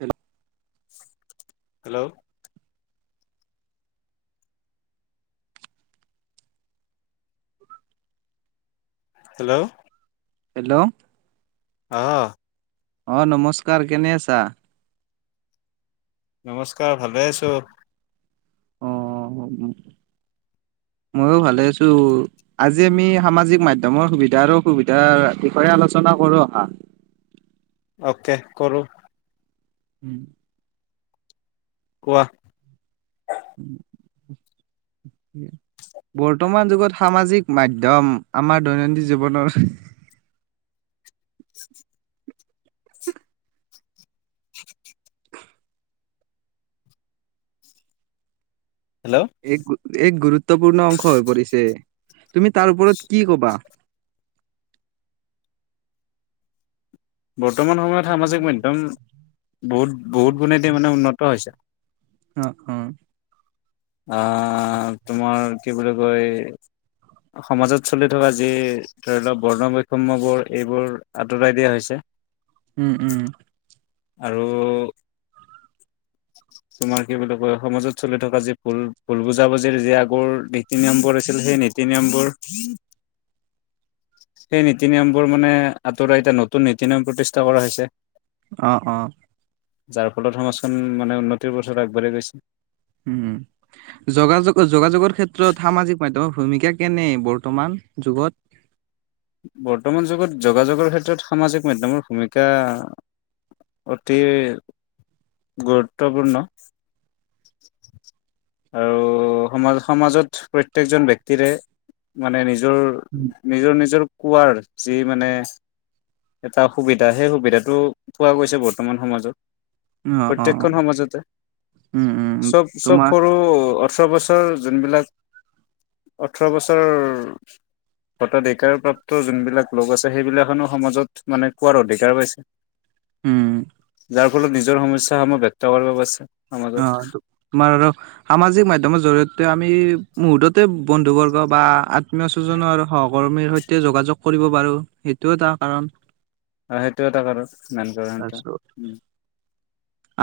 Hello hello hello hello আহ অ নমস্কাৰ কেনে আছা নমস্কাৰ ভালে আছো অ ময়ো ভালে আছো। আজি আমি সামাজিক মাধ্যমৰ সুবিধা আৰু অসুবিধা বিষয়ে আলোচনা কৰো অহা। অকে কৰোঁ। হম কোৱোহ বৰ্তমান যুগত সামাজিক মাধ্যম আমাৰ দৈনন্দিন জীৱনৰ [inaudible] হেল্ল' এক এক গুৰুত্ব গুৰুত্বপূৰ্ণ অংশ হৈ পৰিছে তুমি তাৰ ওপৰত কি কবা। বৰ্তমান সময়ত সামাজিক মাধ্যম বহুত বহুত গুণেতে মানে উন্নত হৈছে। অ অ আ, তোমাৰ কি বুলি কয়, সমাজত চলি থকা যি ধৰি লওঁক বৰ্ণ বৈষম্যবোৰ এইবোৰ আঁতৰাই দিয়া হৈছে। উম, উম। আৰু তোমাৰ কি বুলি কয়, সমাজত চলি থকা যি ভুল, ভুল বুজাবুজিৰ যি আগৰ নীতি নিয়মবোৰ আছিল সেই নীতি নিয়মবোৰ, সেই নীতি নিয়মবোৰ মানে আঁতৰাই এতিয়া নতুন নীতি নিয়ম প্ৰতিষ্ঠা কৰা হৈছে। অ', অ'। যাৰ ফলত সম খন মানে উন্নতিৰ পথত আগবাঢ়ি গৈছে। উম, যোগাযো-যোগাযোগৰ ক্ষেত্ৰত সামাজিক মাধ্যমৰ ভূমিকা কেনে বৰ্তমান যুগত? বৰ্তমান যুগত যোগাযোগৰ ক্ষেত্ৰত সামাজিক মাধ্যমৰ ভূমিকা অতি গুৰুত্বপূৰ্ণ। আৰু সমা-সমাজত প্ৰত্যেকজন ব্যক্তিৰে মানে নিজ নিজৰ, নিজৰ, নিজৰ কোৱাৰ যি মানে এটা সুবিধা, সেই সুবিধাটো পোৱা গৈছে বৰ্তমান সমাজত। অ অ প্ৰত্যেকখন সমাজতে উম উম চব-চব তোমাৰ সৰু অ ওঠৰ বছৰ যোনবিলাক, ওঠৰ বছৰ ভতধিকাৰপ্ৰাপ্ত যোনবিলাক লোক আছে, সেইবিলাকখনো সমাজত মানে কোৱাৰ অধিকাৰ পাইছে। উম। যাৰ ফলত নিজৰ সমস্যাসমূহ ব্যক্ত কৰিব পাৰছে অ', তো-তোমাৰ আৰু সামাজিক মাধ্যমৰ জৰিয়তে আমি মুহুৰ্ততে বন্ধুবৰ্গ বা আ ত্মীয়স্বজনৰ হওক ভৰ্মীৰ সৈতে যোগাযোগ কৰিব পাৰো, সেইটো এটা কাৰণ। অ', সেইটো এটা কাৰণ, মেইন কাৰণ এটা। তাৰপিছত উম।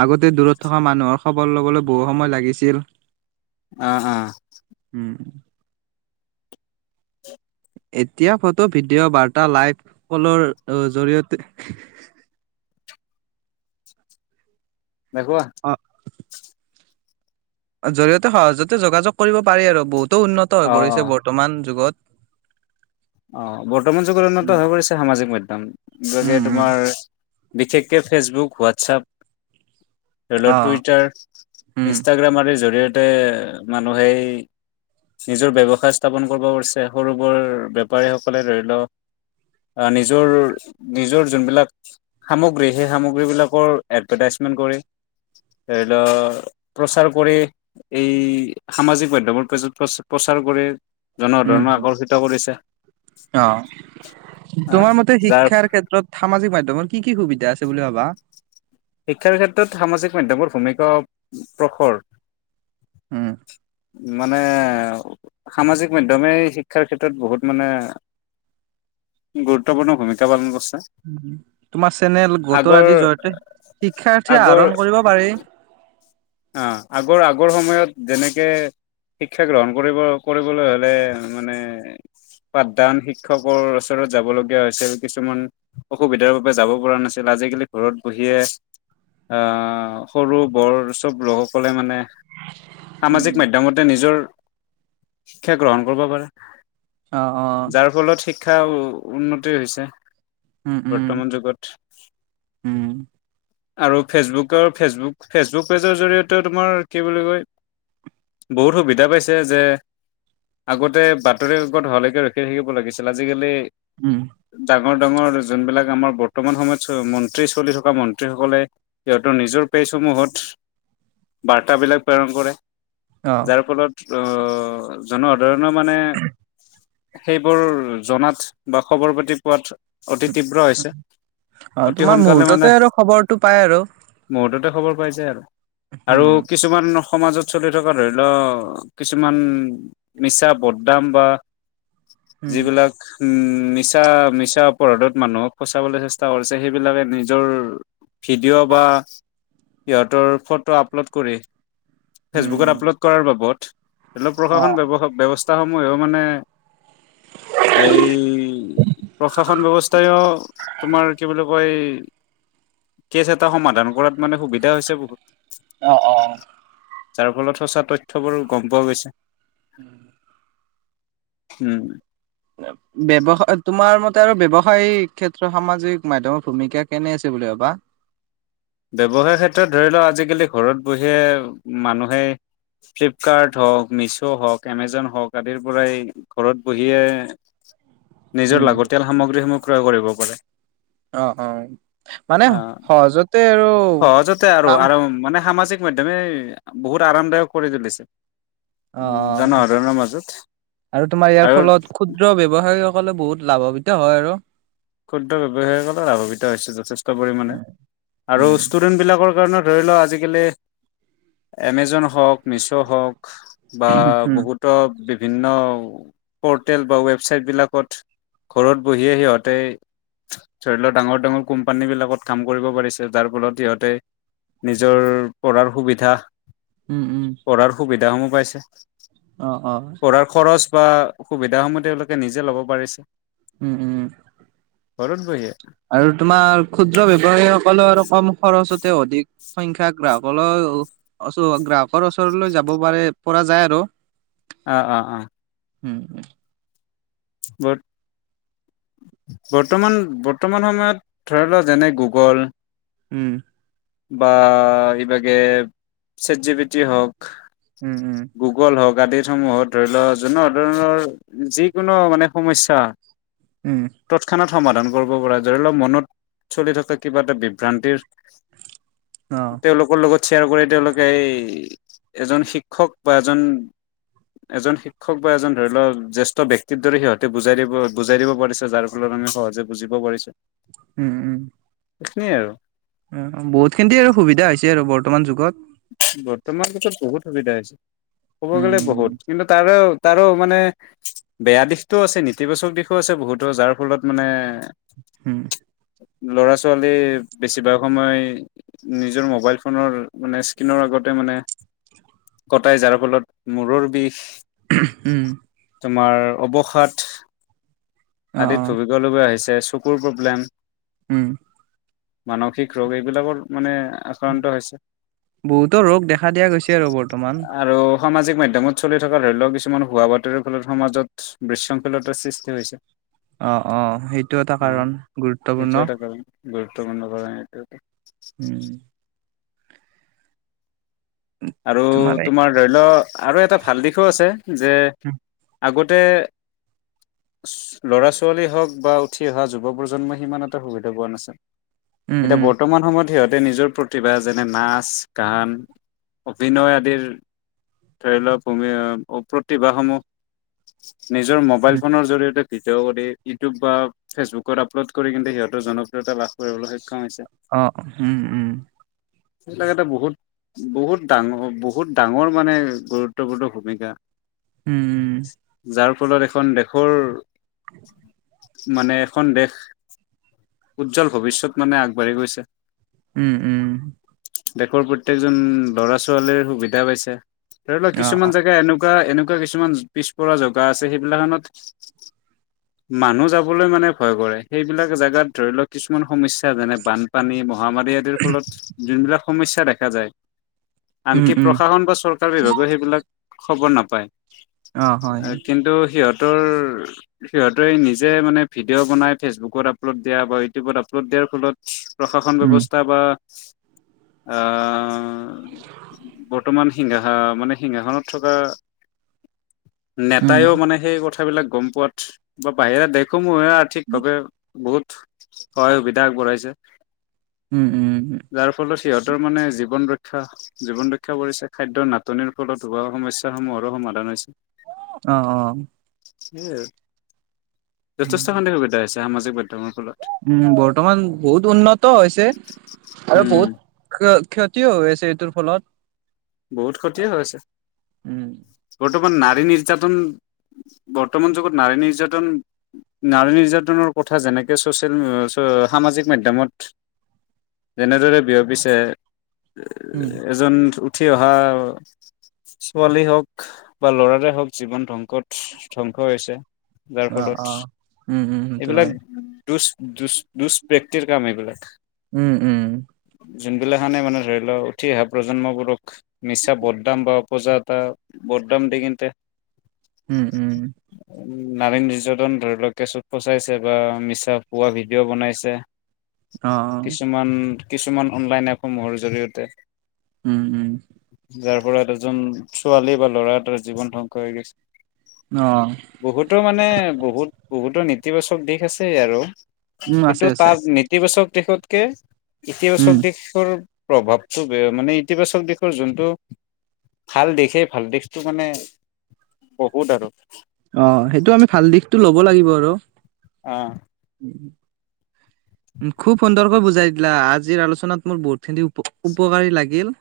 আগতে দূৰত থকা মানুহক খবৰ ল'বলৈ বহু সময় লাগিছিল। অ', অ'। উম এতিয়া ফটো, ভিডিঅ', বাৰ্তা, লাইভ, কলৰ জৰিয়তে দেখুৱা অ জৰিয়তে সহজতে যোগাযোগ কৰিব পাৰি আৰু বহুত। টো, উন্নত হৈ অ', পৰিছে অ', বৰ্তমান যুগত। অ', বৰ্তমান যুগত উন্নত উম হৈ পৰিছে সামাজিক মাধ্যম, গতিকে উম উম তোমাৰ বিশেষকে ফেচবুক, হোৱাটছআপ। ধৰি লওঁক অ টুইটাৰ, উম ইনষ্টাগ্ৰাম আদিৰ জৰিয় তে, মানুহে নিজৰ ব্যৱসায় স্থাপন কৰিব পাৰিছে সৰু, বৰ ব্যব পাৰীসকলে ধৰি ল, আ, নিজৰ, নিজৰ যোনবিলাক সামগ্ৰী সেই সামগ্ৰী বিলাকৰ এডভাৰটাইজমেন্ট কৰে, ধৰি ল, প্ৰচাৰ কৰে এই সামাজিক মাধ্যম পেজত প্ৰচ-প্ৰচাৰ কৰে। উম জনসাধাৰণক আকৰ্ষিত কৰিছে। অ' হা তোমাৰ মতে যাৰ শিক্ষাৰ ক্ষেত্ৰত সামাজিক মাধ্যমত কি, কি সুবিধা আছে বুলি ভাবা? শিক্ষাৰ ক্ষেত্ৰত সামাজিক মাধ্যমৰ ভূমিকা প্ৰখৰ। উম। মানে সামাজিক মাধ্যমে শিক্ষাৰ ক্ষেত্ৰত বহুত মানে গুৰুত্বপূৰ্ণ ভূমিকা পালন কৰিছে। অ' তোমাৰ চেনেল গোটৰ আগৰ আদিৰ জয়তে শিক্ষাৰ্থীয়ে আহৰণ কৰিব পাৰি। আহ আগৰ-আগৰ সময়ত যেনেকে শিক্ষা গ্ৰহণ কৰিব কৰিবলৈ হ'লে মানে পাঠদান শিক্ষকৰ ওচৰত যাবলগীয়া হৈছিল। কিছুমান অসুবিধাৰ বাবে যাব পৰা নাছিল, আজিকালি ঘৰত বহিয়ে আহ সৰু বৰ চব লোকসকলে মানে সামাজিক মাধ্যমতে নিজৰ শিক্ষা গ্ৰহণ কৰিব পাৰে। অহ-অহ। যাৰ ফলত শিক্ষা উন্নতি হৈছে। উম উম বৰ্তমান যুগত। উম আৰু ফেচবুকৰ ফেচবুক, ফেচবুক পেজৰ জৰিয়তে তোমাৰ কি বুলি কয় বহুত সুবিধা পাইছে যে, আগতে বাতৰি-কাকত হোৱা লৈকে ৰখি থাকিব লাগিছিল আজিকালি উম। ডাঙৰ ডাঙৰ যোনবিলাক আমাৰ বৰ্তমান সময়ত মন্ত্ৰী, চলি থকা মন্ত্ৰী ছাত্ৰীসকলে সিহঁতৰ নিজৰ পেজসমূহত বাৰ্তাবিলাক প্ৰেৰণ কৰে। অ যাৰ ফলত অ' জুনৰ ধৰণৰ মানে সেইবোৰ জনাত বা খবৰ পাতি পোৱাত অতি তীব্ৰ হৈছে অ' অতি তোমাৰ সোনকালে মুহূৰ্ততে আৰু খবৰ টো পায় আৰু ততে খবৰ পাই যায় আৰু আৰু উম কিছুমান সমাজত চলি থকা ধৰি লওক, কিছুমান মিছা বদনাম বা উম যিবিলাক উম। মিছা, মিছা অপৰাধত মানুহক ফচাবলৈ চেষ্টা কৰিছে সেইবিলাকে নিজৰ ভিডিঅ' বা সিহঁতৰ ফটো আপলোড কৰি উম ফেচবুকত আপলোড কৰাৰ বাবত অলপ অ প্ৰশাসন ব্যৱস্থা ময়ো মানে এই প্ৰশাসন ব্যৱস্থাইও তোমাৰ কি বুলি কয় কেছ এটা সমাধান কৰাত মানে সুবিধা হৈছে বহুত অ অ। যাৰ ফলত সঁচা তথ্যবোৰ গম পোৱা গৈছে। উম। উম। ব্যৱসায় তোমাৰ মতে আৰু ব্যৱসায়িক ক্ষেত্ৰত সামাজিক মাধ্যাম ভূমিকা কেনে আছে বুলি ভাবা [inaudible] ব্যৱসায়ৰ ক্ষেত্ৰত ধৰি লওক আজিকালি ঘৰত বহিয়ে মানুহেই ফ্লিপকাৰ্ট হওঁক মিছ' হওক এমেজন হওক আদিৰ পৰাই ঘৰত বহিয়ে নিজৰ উম লাগতিয়াল সামগ্ৰীসমূহ ক্ৰয় কৰিব পাৰে অ- অ মানে আহ সহজতে আৰু সহজতে আৰু কাম আৰু মানে সামাজিক মাধ্যামে বহুত আৰামদায়ক কৰি তুলিছে অ' জনসাধাৰণৰ মাজত আৰু তোমাৰ ইয়াৰ ফলত ক্ষুদ্ৰ ব্যৱসায় সকলে বহুত লাভৱিত হয় আৰু ক্ষুদ্ৰ ব্যৱসায়লে লাভিত হৈছে যথেষ্ট পৰিমাণে উম আৰু উম ষ্টুডেন্ট বিলাকৰ ষ্টুডেন্ট ধৰিলো আজিকালি এমেজোন হ উম বিভিন্ন পৰ্টেল বা ৱেবচাইটবিলাকত ঘৰত বহিয়ে সিহতে ধৰি লও ডাঙৰ ডাঙৰ কোম্পানী বিলাকত কাম কৰতে উম উম পঢ়াৰ সুবিধা পাইছে অ -অ পঢ়াৰ খৰচ সুবিধাসমূহ তেওঁলোকে নিজে ল'ব পাৰিছে উম -উম ঘৰত বহিয়ে আৰু তোমাৰ ক্ষুদ্ৰ বেৱসায়ীসকলৰ আৰু কম খৰচতে অধিক সংখ্যা গ্ৰাহকৰৰও গ্ৰাহকৰ ওচৰলৈ যাব পাৰে পৰা যায় আৰু। অ- অ- অ উম [inaudible] ব বৰ্তমান বৰ্তমান সময়ত ধৰি লোৱা যেনে গুগল উম। বা এইভাগে চেটজীবিটি হওক। উম, উম, গুগল হক সমূহত ধৰি লও জনোনসাধৰণৰ যিকোনো মানে সমস্যা উম, তৎক্ষণাত সমাধান কৰিব পৰা ধৰি লওক মনত চলি থকা কিবা এটা বিভ্ৰান্তিৰ অ', তেওঁলোকৰ লগত শ্বেয়াৰ কৰি তেওঁলোকে এই এজন শিক্ষক বা এজন এজন শিক্ষক বা এজন ধৰি লও জ্যেষ্ঠ ব্যয়ক্তিৰ দৰে সিহঁতে বুজাই দিব, বুজাই দিব, পিছে যাৰ ফলত আমি সহজে বুজিব পাৰিছো উম উম এই খিনিয়ে আৰু, অ', বহুত খিনি আৰু সুবিধা হৈছে আৰু বৰ্তমান যুগত বৰ্তমান পিছত বহুত সুবিধা হৈছে। ক'ব গ'লে উম, বহুত কিন্তু, তাৰো তাৰো মানে বেয়া দিশতটো আছে, নেতিবাচক দিশো আছে বহুতো, যাৰ ফলত মানে হুম ল'ৰা ছোৱালী বেছিভাগ সময় নিজৰ মোবাইল ফোনৰ মানে কিনৰ আগতে মানে কটাই যাৰ ফলত মূৰৰ বিষ, উম তোমাৰ অৱসাদ, অ', অ', আদিত ভুগিব লগা হৈছে। যে চকুৰ প্ৰব্লেম, উম মানসিক ৰোগ, এইবিলাকৰ মানে আক্ৰান্ত হৈছে। বহুতো ৰোগ দেখা দিয়া গৈছে আৰু বৰ্তমান, অসামাজিক মাধ্যমত চলি থকা ধৰি লওক কিছুমান ভুৱা বাতৰিৰ ফলত সমাজত বিশৃংখলতাৰ সৃষ্টি হৈছে। অ' অ' সেইটো এটা অ কাৰণ সেইটো গুৰুত্বপূৰ্ণ, এটা কাৰণ গুৰুত্বপূৰ্ণ কাৰন এইটো। উম আৰু তোমাৰ ধৰি লও আৰু এটা ভাল দিশো আছে, যে উম, আগতে তে ল'ৰা ছোৱালী হওক বা উঠি অহা যুৱ প্ৰজন্মই সিমান এটা সুবিধা পোৱা নাছিল। এতিয়া উম, বৰ্তমান সময়ত সিহঁত তে নিজৰ প্ৰতিভা যেনে নাচ, গান, অভিনয় আদিৰ ধৰি লওক, ভূমি প্ৰতিভাসমূহ নিজৰ মোবাইল উম, ফোনৰ জৰিয়তে ভিডিঅ' কৰি ইউটিউব বা ফেচবুকত আপলোড কৰি কিন্তু সিহঁৰ জনপ্ৰিয়তা লাভ কৰিবলৈ সক্ষম হৈছে। অ' হুম উম সেইবিলাক এটা বহুত বহুত ডাঙৰ বহুত ডাঙৰ মানে গুৰুত্বপূৰ্ণ ভূমিকা উম, যাৰ ফলত এখন দেশৰ [unintelligible] মানে এখন দেশ, উজ্জ্বল ভৱিষ্যত মানে আগবাঢ়ি গৈছে। উম উম দেশৰ প্ৰত্যেক ল'ৰা ছোৱালীৰ সুবিধা পাইছে ধৰিল অ'। কিছুমান জেগা এনকা নেক এনেকুৱা কিছুমান পিছপৰা জাগা আছে, সেইবিলাকখনত মানুহ যাবলৈ মানে ভয় কৰে। সেইবিলাক জোগাত ধৰি লওঁক কিছুমান সমস্যা যেনে বানপানী মহামাৰী আদিৰ ফলত যোনবিলাক সমস্যা দেখা যায়। উম আনকি উম প্ৰশাসন বা চৰকাৰ বিভাগও সেইবিলাক খবৰ অ হয় হয় নাপায়। কিন্তু সিহঁত সিহতৰ সিহঁতেৰ নিজে মানে ভিডিঅ' বনাই ফেচবুকত আপলোড দিয়া বা ইউটিউবত আপলোড দিয়াৰ ফলত। প্ৰশাসন উম ব্যৱস্থা বা অঁ- বৰ্তমান সিংঙাসা মানে সিংঙাসনত থকা উম নেতাইও মানে সেই কথাবিলাক গম পোৱাত বাহিৰে দেখো মই আ ঠীক ভাৱে বহুত সহায় সুবিধা আগবঢ়াইছে। উম উম উম যাৰ ফলত সিহঁতৰ মানে জীবন জীৱন ৰক্ষা কৰিছে খাদ্যৰ নাটনিৰ ফলত হোৱা সমস্যা সমূহৰো সমাধান হৈছে। আহ আহ [unintelligible] যথেষ্টখিনি সুবিধা আছে। সামাজিক মাধ্যমৰ ফলত। উম বৰ্তমান বহুত উন্নত হৈছে আৰু উম, বহুত ক্ষতি কিয় হৈ আছে এইটোৰ ফলত বহুত ক্ষতি হৈ আছে উম বৰ্তমান নাৰী নিৰ্যাতন বৰ্তমান যুগত নাৰী নিৰ্যাতন নাৰী নিৰ্যাতনৰ কথা যেনেকে চচিয়েল সামাজিক মাধ্যমত যেনেদৰে বিয়পিছে উম এজন উঠি অহা ছোৱালী হওক বা ল'ৰাৰে হওক জীৱন ধ্বংস ক'ত ধ্বংস হৈছে যাৰ অ ফলত অ উম উম সেইটো এইবিলাক হয় দুচ দুচ দুষ্কৃতিৰ কাম এইবিলাক উম উম যোনবিলাকখানে মানে ধৰি লও উঠি অহা প্ৰজন্মবোৰক হয় মিছা বদদাম বা পজা এটা বদদাম দি কিন্ততে উম- উম। নাৰী নিৰ্যাতন ধৰি লোৱা কেছত ফচাইছে বা মিছা পোৱা ভিডিঅ' বনাইছে। অ অ কিছুমান কিছুমান অনলাইন এপসমূহৰ জৰিয়তে। উম-উম। [unintelligible] পৰা এজন ছোৱালী বা ল'ৰা এটা জীৱন ধ্বংস হৈ গৈছে। অ বহুতৰ মানে বহুত- বহুত টো নেতিবাচক দিশ আছেই আৰু। উম কিন্তু আছে আছে তাৰ নেতিবাচক [unintelligible] এতিয়াও চব উম দিশৰ প্ৰভাৱটো বেয়া মানে ইতিবাচক দি শৰ যোনটো ভাল দিশ সেই ভাল দিশটো মানে বহুত আৰু। অঁ সেইটো আমি ভাল দিশটো ল' ব লাগিব আৰু। অঁ। খুব সুন্দৰকৈ বুজাই দিলা আজিৰ আলোচনাত মোৰ বহুতখিনি উপ উপকাৰী লাগিল।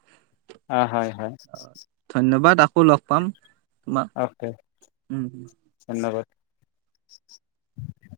হয় হয়- হয়। ধন্যবাদ আকৌ লগ পাম। তোমাক অ'কে উম ধন্যবাদ। [inaudible]